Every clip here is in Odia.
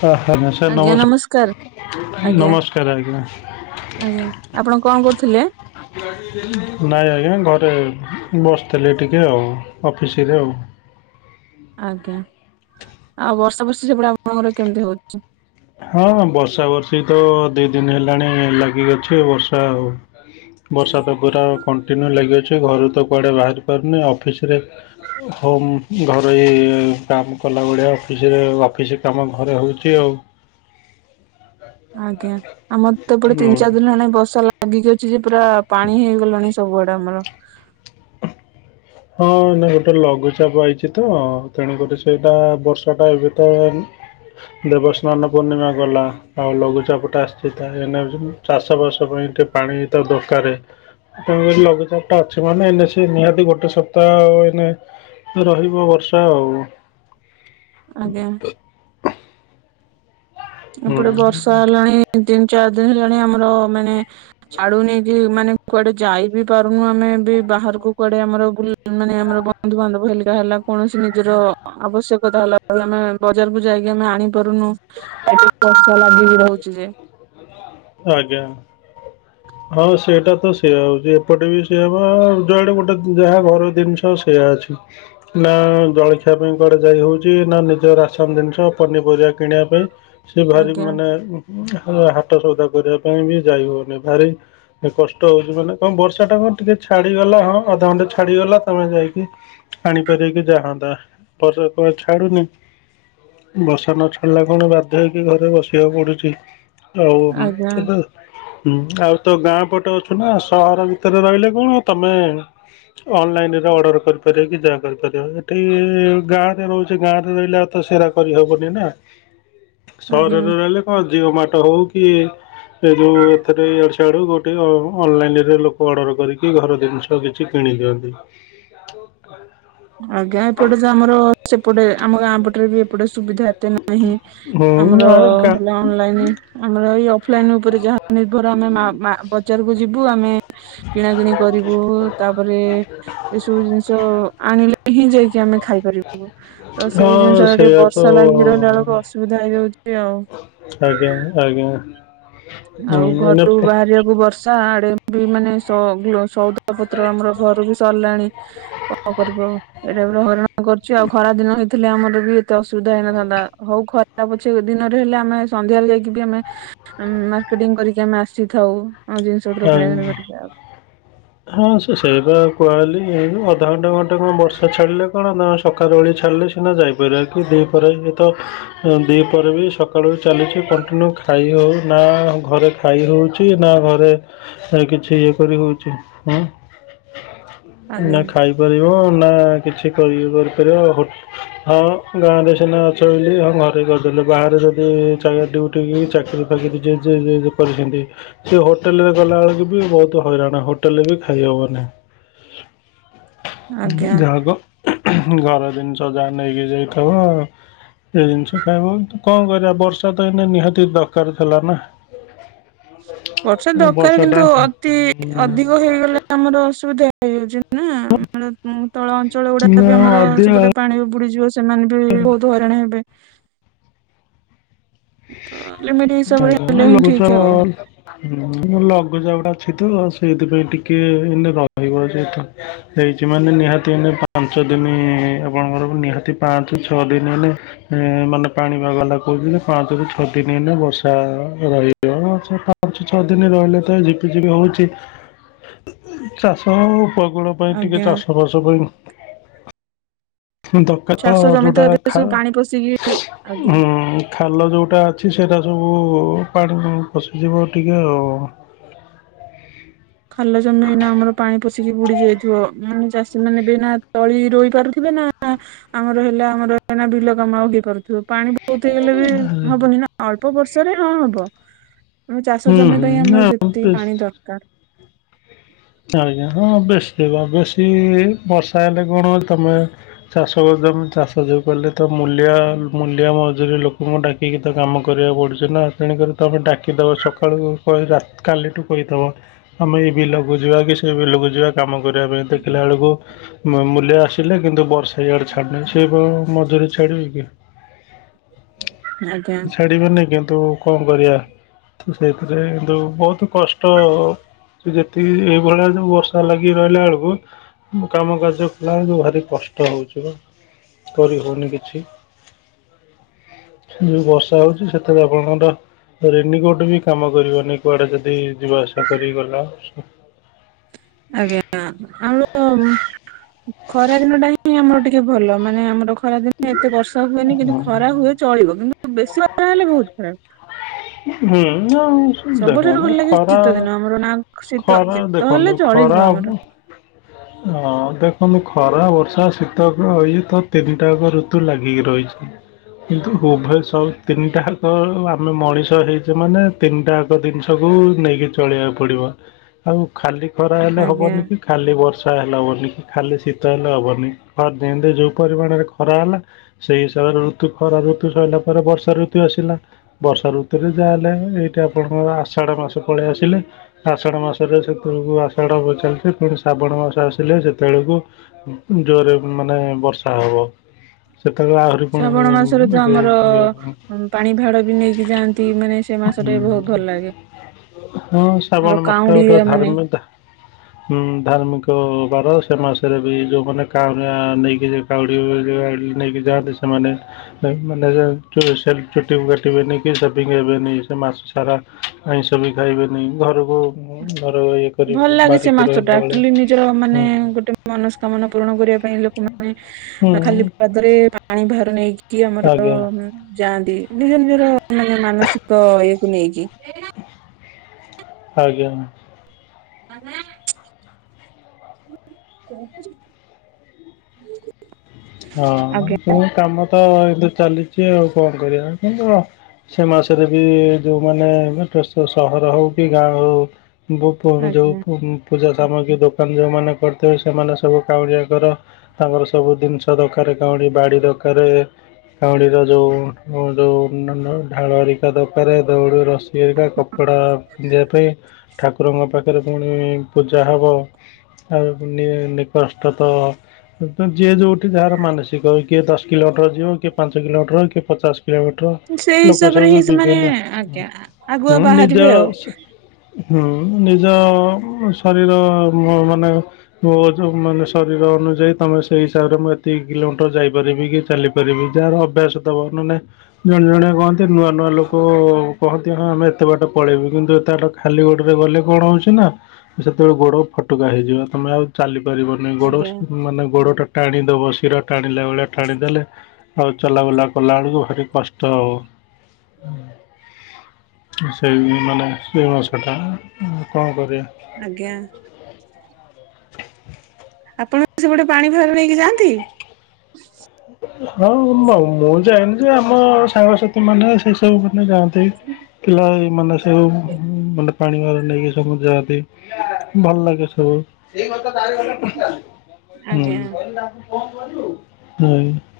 ହ ହ ସାର୍ ଆଜ୍ଞା ନମସ୍ ନମସ୍କାର ଆଜ୍ଞା ନମସ୍କାର ଆଜ୍ଞା। ଆଜ୍ଞା ଆପଣ କଣ କରୁଥିଲେ? ନାଇଁ ଆଜ୍ଞା ଘରେ ବସିଥିଲି ଟିକେ ଆଉ ଅଫିସରେ ଆଉ। ଆଜ୍ଞା ଆଉ ବର୍ଷା ବର୍ଷେ ସେପଟା ଆପଣଙ୍କର କେମିତି ହଉଛି? ହଁ ବର୍ଷା ବର୍ଷି ତ ଦି ଦିନ ହେଲାଣି ଲାଗି ଅଛି ବର୍ଷା ଆଉ। ବର୍ଷାଟ ପୁରା କଣ୍ଟିନ୍ୟୁ ଲାଗିଅଛି ଘରୁ ତ କୁଆଡ଼େ ବାହାରି ପାରୁନି ଅଫିସରେ ହୋମ୍ ଘରେଇ କାମ କଲା ଭଳିଆ ଅଫିସରେ ଅଫିସ୍ କାମ ଘରେ ହେଉଛି ଆଉ। ଆଜ୍ଞା ଆମତ ଏପତେ ହୁଁ। ତିିନି ଚାରି ଦିନ ହେଲାଣି ବସା ଲା ଲାଗିକି ଅଛି ଯେ ପୁରା ପାଣି ହେଇଗଲାଣି ସବୁଆଡେ ଆମର। ହଁ ନା ଗୋଟେ ଲଘୁଚାପ ହେଇଛି ତ ତେଣୁକରି ସେଇଟା ବର୍ଷା ଟା ଏବେ ତ ଦେବସ୍ନାନ ପୂର୍ଣ୍ଣିମା ଗଲା। ଆଉ ଲଘୁଚାପ ଟା ଆସିଛି ତା ଏ ଚାଷ ବାସ ପାଇଁ ଟିକେ ପାଣି ତ ଦରକାର। [unintelligible] ଲଘୁଚାପଟା ଅଛି ମାନେ ଏଇନା ସେ ନିହାତି ଗୋ ସବ ତ ଏନେ ରହିବ ବର୍ଷା ଆଉ। ଆଜ୍ଞା। ହୁଁ ଏପଟେ ବର୍ଷା ହେଲାଣି ତିନି ଚାରି ଦିନ ହେଲାଣି ଆମର ମାନେ ଛାଡୁନି ଯେ ମାନେ କୁଆଡେ ଯାଇ ବିି ପାରୁନୁ ଆମେ ବି ବାହାରକୁ କୁଆଡେ ଆମର ବୁ ମାନେ ଆମର ବନ୍ଧୁବାନ୍ଧବ ହେଲିକା ହେଲା କୌଣସି ନିଜର ଆବଶ୍ୟକତା ହେଲା [unintelligible] ଆମେ ବଜାରକୁ ଯାଇକି ଆମେ ଆଣିପାରୁନୁ। ଏତେ [unintelligible] ଲାଗିକି ରହୁଛି ଯେ। ଆଜ୍ଞା। ହଁ ସେଇଟା ତ ସେଇଆ ହଉଛି ଏପଟେ ବି ସେଇଆ ହବ ଯୁଆଡେ ଗୋଟେ ଯାହା ଘର ଜିନିଷ ସେଇୟା ଅଛି। ନା ଜଳଖିଆ ପାଇଁ କୁଆଡେ ଯାଇ ହଉଛି ନା ନିଜ ରାସନ ଜିନିଷ ପନିପରିବା କିଣିବା ପାଇଁ। ସେ ଭାରି ଆଜ୍ଞା ମାନେ ହାଟ ସଉଦା କରିବା ପାଇଁ ବି ଯାଇ ହଉନି ଭାରି କଷ୍ଟ ହଉଛି ମାନେ କଣ ବର୍ଷା ଟା କଣ ଟିକେ ଛାଡିଗଲା ହଁ ଅଧଘଣ୍ଟା ଛାଡିଗଲା ତମେ ଯାଇକି ଆଣିପାରିବେ କି ଯାହାନ୍ତା ବର୍ଷା [unintelligible] ଛାଡୁନି। ବର୍ଷା ନ ଛଡିଲା କଣ ବାଧ୍ୟ ହେଇକି ଘରେ ବସିବାକୁ ପଡୁଛି। ହଉ ଆଜ୍ଞା ସେ ହୁଁ ଆଉ ତ ଗାଁ ପଟେ ଅଛୁ ନା ସହର ଭିତରେ ରହିଲେ କଣ ତମେ ଅନଲାଇନରେ ଅର୍ଡ଼ର କରିପାରିବେ କି ଯା କରିପାରିବ ଏଠି ଗାଁରେ ରହୁଛି ଗାଁରେ ରହିଲା ତ ସେଇରା କରିହବନି ନା। ହଁ ସହରରେ ରହିଲେ କଣ ଜିଅ ମାଟ ହଉ କି ଏ ଯୋଉ ଏଥରେ ଅ ସେଡୁ ଗୋଟେ ଅ ଅନଲାଇନରେ ଲୋକ ଅର୍ଡର କରିକି ଘର ଜିନିଷ କିଛି କିଣି ଦିଅନ୍ତି। କ ଆଜ୍ଞା ଏପଟେ ତ ଆମର ସେପଟେ ଆମ ଗାଁ ପଟରେ ବି ଟେ ସୁବିଧା ଏତେ ନାହିଁ ଆମର ହୁଁ ଆଉ ଗା ହେଲା ଅନଲାଇନ ଆମର ଏ ଅଫଲାଇନ ଉପରେ ଯାହା ନିର୍ଭର ଆମେ ବଜାରକୁ ଯିବୁ ଆମେ କିଣା କିିଣି କରିବୁ ତାପରେ ଏସବୁ ଜିନିଷ ଆଣିଲେ ହିଁ ଯାଇକି ଆମେ ଖାଇପାରିବୁ ତ ସେଇ ହଁ ଜିନିଷ ଟିକେ ସେଇଆ ତ ବର୍ଷା ଲାଗିକି ରହିଲା ବେଳକୁ ଅସୁବିଧା ହେଇଯାଉଛି ଆଉ ଆଜ୍ଞା ଆଜ୍ଞା ହୁଁ ଆଉ ଏଇନା ଘରୁ ପୁ ବାହାରିବାକୁ ବର୍ଷା ସ ଆଡେ ବି ମାନେ ସ ସଉଦା ପତ୍ର ଆମର ଘର ବି ସରିଲାଣି କଣ କରିବୁ ଏଇଟା ପୁର ହରଣ କରୁଛି ଆଉ ଖରା ଦିନ ହେଇଥିଲେ ଆମର ବି ଏତେ ଅସୁବିଧା ହେଇନଥାନ୍ତା ହଉରା ତା ପଛେ ଦିନରେ ହେଲେ ଆମେ ସନ୍ଧ୍ୟାରେ ଯାଇକି ବି ଆମେ କରିକି ଆମେ ଆସିଥାଉ ପତ୍ର ହୁଁ କିଣାକିଣି କରିକି ଆଉ ହଁ ସେ ସେଇଟ କୁହାହେଲି ଅଧଘଣ୍ଟା ଘଣ୍ଟେ କଣ ବର୍ଷା ଛାଡ଼ିଲେ କଣ ନା ସକାଳୁଳି ଛାଡ଼ିଲେ ସେ ଯାଇପାର କିି ଦୁଇପ ଯେତ ଦୁଇ ପରେ ବି ସକାଳୁ ଚାଲିଛି କଣ୍ଟିନ୍ୟୁ ଖାଇ ହେଉ ନା ଘରେ ଖାଇ ହଉଛି ନା ଘରେ କିଛି ଇଏ କରି ହଉଛି ହୁଁ ନା ଆଜ୍ଞା ଖାଇପାରିବ ନା କିଛି କରି କରିପାରିବ ହଁ ଗାଁ ରେ ସିନା ଅଛ ବୋଲିଲି ହଁ ଘରେ କରିଦେଲେ ବାହାରେ ଯଦି ଡ ଚାକିରୀ ଫକିରି କରିଛନ୍ତି ସେ ହୋଟେଲ ରେ ଗଲାବେଳ ବି ବହୁତ ହଇରାଣ ହୋଟେଲରେ ବି ଖାଇହବ ମନ ଆଜ୍ଞା ଯାହାକ ଘର ଜିନିଷ ଯାହା ନେଇକି ଯାଇଥିବ ଏଇ ଜିନିଷ କାଇଁ କଣ କରିବା ବର୍ଷା ତ ଏଇ ନିହାତି ଦରକାର ଥିଲା ନା ବର୍ଷା ଦରକାର କିନ୍ତୁ ବର୍ଷାଟା ଅତି ଅଧିକ ହେଇଗଲା ଆମର ଅସୁବିଧା ଇଯାଉଛନ୍ତି ନା ଆମ ତଳ ଅଞ୍ଚଳ ଗୁଡା ବି ଆମର ଅଧିକା ସେପଟେ ପାଣି ବୁଡିଯିବ ସେମାନେ ବହୁତ ହରଣ ହେବେ ତ ଲିମିଟ ହିସାବରେ ହେଲେ ହିଁ ଲଗୁଛ ଠିକ ଆଉ ହୁଁ ଲଘୁଚା ଗୁଟା ଅଛି ତ ସେଇଥିପାଇଁ ଟିକେ ଏନ ରହିବ ଯେତ ହେଇଛି ମାନେ ନିହାତି ଏେ ପାଞ୍ଚ ଦିନ ଆପଣଙ୍କର ନିହାତି ପାଞ୍ଚ ଛଅ ଦିନ ହେେ ଏ ମାନେ ପାଣି ବାାଗଲା କହୁଥିଲେ ପାଞ୍ଚରୁ ଛ ଛଅ ଦିନି ଏଇନା ବର୍ଷା ରହିବ ପାଞ୍ଚ ଛଅ ଦିନ ରହିଲେ ତ ଝିପିଝିପି ହଉଛି। [unintelligible] ଚାଷ ଉପକୂଳ ପାଇଁ ଟିକେ ଆଜ୍ଞା ଚାଷବାସ ପାଇଁ। ଦକା ତଳ ଚାଷ ଜମି ହଦ ଟା ତ ଏବେ ଖା ସବୁ ପାଣି ପଶିକି ଆଜ୍ଞା ହୁଁ ଉଁ ଖାଲ ଯଉଟା ଅଛି ସେଇଟା ସବୁ ପାଣି ପଶିଯିବ ଟିକେ ଆଉ। ଖାଲ ଜମି ଏଇନା ଆମର ପାଣି ପଷିକି ବୁଡି ଯାଇଥିବ ମାନେ ଚାଷୀ ମାନେ ଏବେ ନା ତଳି ରୋଇପାରୁ ଇବେ ନା ନା ଆମର ହେଲା ଆମର ବିଲ କାମ ହେଇପାରୁଥିବ ପାଣି ବହୁତୁ ବିଲରେ ହବନି ନା। ଅଳ୍ପ ବର୍ଷରେ ହଁ ହବ ଉଁ ଚାଷ ହୁଁ, ଜମି ପାଇଁ ହୁଁ ଆମର ଆ ଯେତିକି ପାଣି ବେଶ ଦରକାର ଆଜ୍ଞା ହଁ ବେଶୀ କଣ ବେଶୀ ବର୍ଷା ହେଲେ କଣ ତମେ ଚାଷ କରିତେ ଆପଣ ଚାଷ ଯୋଉ କଲେ ତ ମୂଲିଆ ମୂଲିଆ ମଜୁରରି ଲୋକଙ୍କୁ ଡାକି ଠିକ୍ ତ କାମ କରିବାକୁ ପଡୁଛି ନା ତେଣୁକରି ତମେ ଡାକିଦବ ସକାଳୁ କହି କାଲିଠୁ କହିଦବ ଆମେ ଏଇ ବିଲକୁ ବୁଝିଲ କି ସେ ବିଲକୁ ଯିବା କାମ କରିବା ପାଇଁ ଦେଖିଲାବେଳକୁ ମୁ ମୂଲିଆ ଆସିଲେ କିନ୍ତୁ ବର୍ଷା ଇଆଡେ ଛାଡୁନେଇ ସେ କଣ ମଜୁରୀ ଛାଡିବେ କି? ଆଜ୍ଞା ଛାଡ଼ିବନି କିନ୍ତୁ କଣ କରିବା? ସେଇଥିରେ କିନ୍ତୁ ବହୁତୁ କଷ୍ଟ ଯେ ଏଇଭଳିଆ ଯୋଉ ବର୍ଷା ଲାଗି ରହିଲା ବେଳକୁ ହୁଁ କାମ କାର୍ଯ୍ୟ କଲାବେଳକୁ ଭାରି କଷ୍ଟ ହଉଛି ପା। କରିହଉନି କିଛି। [unintelligible] ଛି ଯୋଉ ବର୍ଷା ହଉଛି ସେଥିରେ ଆପଣଙ୍କର ରେନିକୋର୍ଟ ବି କାମ କରିବନି କୁଆଡେ ଯଦି ଯିବା ଆସିବା କରି ଗଲ। ଆଜ୍ଞା ଆଉ ଖରା ଦିନ ଟା ହିଁ ଆମର ଟିକେ ଭଲ ମାନେ ଆମର ଖରା ଦିନେ ଏତେ ବର୍ଷା ହୁଏନି କିନ୍ତୁ ଖରା ହୁଏ ଚଳିବ କିନ୍ତୁ ବେଶୀ ବର୍ଷା ହେଲେ ବହୁତ ଖରାପ। ହୁଁ ଆଉ ସବୁଠାରୁ ଭଲ ଦେଖନ୍ତୁ ଲାଗେ ଖରା ଶୀତ ଦିନ ଆମର ନା ଶୀତ ଖରା ଶୀତ ହେଲେ ଦେଖନ୍ତୁ ଚଳିଯିବ ଖରା ଆମର ଅବ ହଁ ଦେଖନ୍ତୁ ଖରା ବର୍ଷା ଶୀତ କୁ ଇଏତ ତିନି ଟାକ ଋତୁ ଲାଗିକି ରହିଛି କିନ୍ତୁ ଉଭୟ ସହୁ ତିନିଟାହାଙ୍କ ଆମେ ମଣିଷ ହେଇଛେ ମାନେ ତିନିଟାକ ଜିନିଷକୁୁ ନେଇକି ଚଳିବାକୁ ପଡିବ ଆଉ ଖାଲି ଖରା ହେଲେ ଆଜ୍ଞା। ହବନି କି ଖାଲି ବର୍ଷା ହେଲେ ହବନି, କି ଖାଲି ଶୀତ ହେଲେ ହବନି, ହଁ ଯେମିତି ଯୋଉ ପରିମାଣରେ ଖ ଖରା ହେଲା ସେଇ ହିସାବରେ ଋତୁ ଖରା ଋତୁ ସଇଲା ପରେ ବର୍ଷା ଋତୁ ଆସିଲା। ବର୍ଷା ଋତୁରେ ଯାହା ହେଲେ ଏଇଟି ଆପଣଙ୍କର ଆଷାଢ ମାସ ପଳେଇ ଆସିଲେ। ଆଷାଢ଼ ମାସରେ ସେତବେଳକୁ ଆଷାଢ ପ ଚାଲିଥିବ ପୁଣି ଶ୍ରାବଣ ମାସ ଆସିଲେ ସେତେବେଳକୁ ଜୋରରେ ମାନେ ବର୍ଷା ହବ। ସେତେବେଳେ ଆ ହୁରି ପୁଣି ଶ୍ରାବଣ ଏ ମାସରେ ତ ଯଉ ଆମର ଇଏ ପାଣି ଭାଡ ବି ନେଇକି ଯାଆନ୍ତି ମାନେ ସେ [inaudible] ମାସଟା ହୁଁ ବି ବହୁତ ଭଲ ଲାଗେ ହୁଁ ଆମର ଶ୍ରାବଣ ମାସଟା ଗୋଟେ କାଉଁଡିଆ ମାନେ ଧାର୍ମିକ। [unintelligible] ହୁଁ ଧାର୍ମିକ ବାର ସେ ମାସରେ ବି ଯୋଉମାନେ କାଉଁରିଆ ନେଇକିରି କାଉଡି ବିଲବାଡ଼ି ରୁ ନେଇକି ଯାଆନ୍ତି ସେମାନେ। ନାଇଁ ମାନେ ଯା ଚୁ ସେଲ୍ ଚୁଟି କାଟିବେନି କି ସେଭିଙ୍ଗ୍ ହେବେନି ସେ ମାସ ସାରା। ଆଇଁଷ ବି ଖାଇବେନି ଘରକୁ ଘର ଇଏ କରି ଭଲ ଲାଗେ ସେ ବାରିକି ମାସ ଟା ରହିଲା ବେଳେ ଆକ୍ଚୁଲି ନିଜର ମାନେ ଗୋଟେ ମନସ୍କାମନା ପୂରଣ କରିବା ପାଇଁ ଲୋକମାନେ ବା ହୁଁ ଖାଲି ପାଦରେ ପାଣି ଭାର ନେଇକି କି ଆମର ଆଜ୍ଞା ଯାଆନ୍ତି ନିଜ ନିଜର ମାନେ ମାନସିକ ଇଏକୁ ନେଇକି ଆଜ୍ଞା ମା ଆଜ୍ଞା ହଁ କାମ ତ ଏବେ ଚାଲିଛି ଆଉ କଣ କରିବା କିନ୍ତୁ ସେ ମାସରେ ବି ଯୋଉମାନେ [inaudible] ସହର ହଉ କି ଗାଁ ହଉ [inaudible] ଯୋଉ ଆଜ୍ଞା। [inaudible] ପୂଜା ସାମଗ୍ରୀ ଦୋକାନ ଯୋଉମାନେ କରିଥିବେ ସେମାନେ ସବୁ କାଉଡିଆ କର ତାଙ୍କର ସବୁ ଜିନିଷ [inaudible] ଦରକାର କାଉଡି ବାଡି ଦରକାର। କାଉଡିର ଯୋଉଁ ଯୋଉଁ ନ ଢାଳ ହେରିକା ଦରକାର ଦଉଡି ର [inaudible] କପଡା ପିନ୍ଧିବା ପାଇଁ ଠାକୁରଙ୍କ ପାଖରେ ପୁଣି ପୂଜା ହବ। ଆଉ ନି ନିକଷ୍ଟ ତ ତ ଯିଏ ଯୋଉ ଯାହାର ମାନସିକ କିଏ ଦଶ କିଲୋମିଟର ଯିବ କିଏ ପାଞ୍ଚ କିଲୋମିଟର କିଏ ପଚାଶ ପୂଜା ପାଠ ସେଇ ଲୋକ ହିସାବରେ ହିଁ ସବୁ ସେମାନେ ଯିବେନା ଆଜ୍ଞା ଆଗୁଆ ହଁ ବାହାରିବେ ନିଜ ଆଉ ହୁଁ ନିଜ ଶରୀର ମ ମାନେ ମୋ ଗଛ ମାନେ ଶରୀର ଅନୁଯାୟୀ ତମେ ସେଇ ହିସାବରେ ମା ଏତିକି କିଲୋମିଟର ଯାଇପାରିବି କି ଚାଲିପାରିବି ଯାହାର ଅଭ୍ୟାସ ଥବ ନନେ ଜଣେ ଜଣେ କହନ୍ତି। [inaudible] ନୂଆ ନୂଆ ଲୋକ କହନ୍ତି ହଁ ଆମେ ଏତେବାଟ ପଳେଇବୁ କିନ୍ତୁ ଏତେ ବାଟ ଖାଲି ଗୋଡ଼ରେ ଗଲେ କଣ ହେଉଛି ନା ସେତେବେଳେ ଗୋଡ ଫଟକା ହେଇଯିବ। ତମେ ଆଉ ଚାଲି ପାରିବନି। ଗୋଡ ଆଜ୍ଞା। ମାନେ ଗୋଡ ଟା ଟାଣିଦବ। ଶିର ଟାଣିଲା ଭଳିଆ ଟାଣିଦେଲେ ଆଉ ଚଲାବୁଲା କଲା ବେଳକୁ ଭାରି କଷ୍ଟ ହଉ ସେଇ ମାନେ ସେଇ ମାସଟା କଣ କରିବା। ଆଜ୍ଞା ଆପଣ ସେପଟେ ପାଣିଭାର ନେଇକି ଯାଆନ୍ତି? ହଁ ମ ମୁଁ ଯାଇନି ଯେ ଆମ ସାଙ୍ଗସାଥି ମାନେ ସେ ସବୁ ମନେ ଯାଆନ୍ତି ପିଲା ଏ ମାନ ଯୋଉ ମାନେ ପାଣି ଭାର ନେଇକି ସବୁ ଯାଆନ୍ତି ଭଲ ଲାଗେ ସବୁ ଆଜ୍ଞା। [inaudible]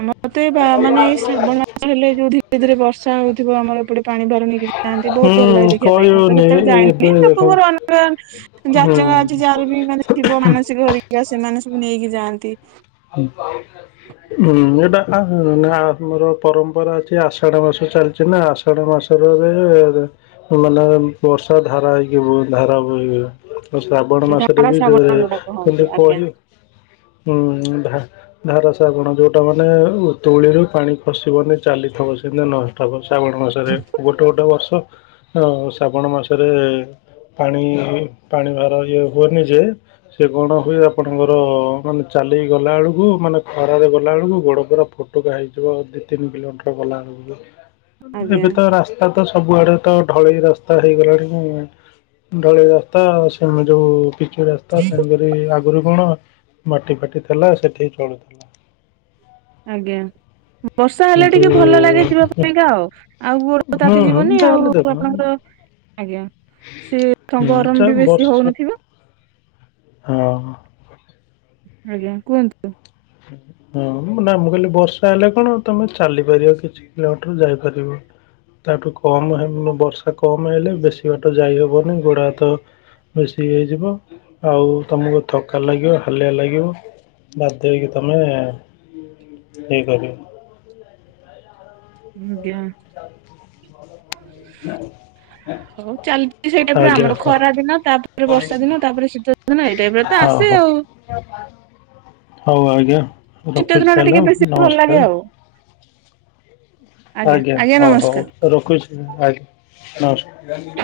ଆମର ତ ଏଇ ବା ମାନେ ଏଇ ଶ୍ରାବଣ ମାସ ହେଲେ ଯୋଉ ଧୀରେ ଧୀରେ ବର୍ଷା ହଉଥିବ ଆମର ଏପଟେ ପାଣି ବାହାର ନେଇକି ଯାଆନ୍ତି ବହୁତ ଭଲ ଲାଗେ ହୁଁ ଦେଖିବା ପାଇଁ ମୁଁ ତ କହିବନି କେତେବେଳେ ଯାଇନି ଏବେ ଲୋକଙ୍କର ଅନେ [inaudible] ଯାଚନା ହୁଁ। ଅଛି ଯାହାର ବି ମାନେ ଥିବ ମାନସିକ ହରିକା ସେମାନେ ସବୁ ନେଇକି ଯାଆନ୍ତି। [inaudible] ହୁଁ ଏଇଟା ଆ ଆମର ପରମ୍ପରା ଅଛି ଆଷାଢ ମାସ ଚାଲିଛି ନା ଆଷାଢ ମାସରେ ମାନେ ବର୍ଷା ଧାରା ହେଇକି ଧାରା ବହିବ। ଶ୍ରାବଣ ମାସରେ ଧାରା ବି ଶ୍ରାବଣ ଯୋଉ ଯୋଉଟା କହନ୍ତି କେମିତି ଆଜ୍ଞା କହିବୁ ହୁଁ ଭା ଧାରା ଶାବଣ ଯୋଉଟା ମାନେ ତୁଳିରୁ ପାଣି ଖସିବନି ଚାଲିଥବ ସେମତି ନଷ୍ଟପ ଶାବଣ ମାସ ରେ ଗୋଟେ ଗୋଟେ ବର୍ଷ ଶ୍ରାବଣ ମାସରେ ପାଣି ପାଣି ଭାର ଇଏ ହୁଏନି ଯେ ସେ କଣ ହୁଏ ଆପଣଙ୍କର ମାନେ ଚାଲିି ଗଲା ବେଳକୁ ମାନେ ଖରାରେ ଗଲା ବେଳକୁ ଗୋଡ ପୁରା ଫୋଟକା ହେଇଯିବ ଦି ତିନି କିଲୋମିଟର ଗଲା ବେଳକୁ। ଆଜ୍ଞା ଏବେ ତ ରାସ୍ତା ତ ସବୁଆଡେ ତ ଢଳେଇ ରାସ୍ତା ହେଇଗଲାଣି। ଢଳେଇ ରାସ୍ତା ସେମ ଯୋଉ ପିଚୁ ରାସ୍ତା ତ ତେଣୁକରି ଆଗରୁ କଣ ମାଟି ଫାଟି ଥିଲା ସେଠି ଚଳୁଥିଲା। ଆଜ୍ଞା। ବର୍ଷା ହେଲେ କିନ୍ତୁ ଟିକେ ଭଲ ଲାଗେ ଯିବା ପାଇଁକା ଆଉ ଆଉ ଗୋଡ ହୁଁ ତାତି ହୁଁ ଯିବନି ଆଉ ଯାହାହେଲେ ଦେଖ ଆପଣଙ୍କର ହୁଁ ଆଜ୍ଞା ସିଏ ଠଙ୍ଗ ଗରମ ଯା ବି ବେଶୀ ବର୍ଷା ହଉନଥିବ ହଁ। ଆଜ୍ଞା କୁହନ୍ତୁ। ହଁ ନା ମୁଁ କହିଲି ବର୍ଷା ହେଲେ କଣ ତମେ ଚାଲିପାରିବ କିଛି କିଲୋମିଟର ଯାଇ ପାରିବ। ତାଠୁ କମ ହେ ବର୍ଷା କମ ହେଲେ ବେଶୀ ବାଟ ଯାଇହବନି ଗୋଡହାତ ବେଶୀ ହେଇଯିବ ଆଉ ତୁମକୁ ଥକା ଲାଗିବ ହାଲିଆ ଲାଗିବ ଯାଇକି ତମେ ଇ କରିବ। ଆଜ୍ଞା ହଉ ଚାଲିଛି ସେଇ ଟାଇପରେ ଆଜ୍ଞା ଆମର ହଁ ଖରା ଦିନ ତାପରେ ବର୍ଷା ଦିନ ହଁ ତାପରେ ଶୀତ ଦିନ ଏଇ ଟାଇପରେ ତ ଆସେ ହଉ ଆଉ। ହଉ ଆଜ୍ଞା ଶୀତ ରଖୁଛି ଦିନ ଟା ତାହେଲେ ଟିକେ ଆଉ ବେଶୀ ଭଲ ଲାଗେ ନମସ୍କାର। ଆଉ ଆଜ୍ଞା ହଉ ହଉ ରଖୁଛି ଆଜ୍ଞା ନମସ୍କାର।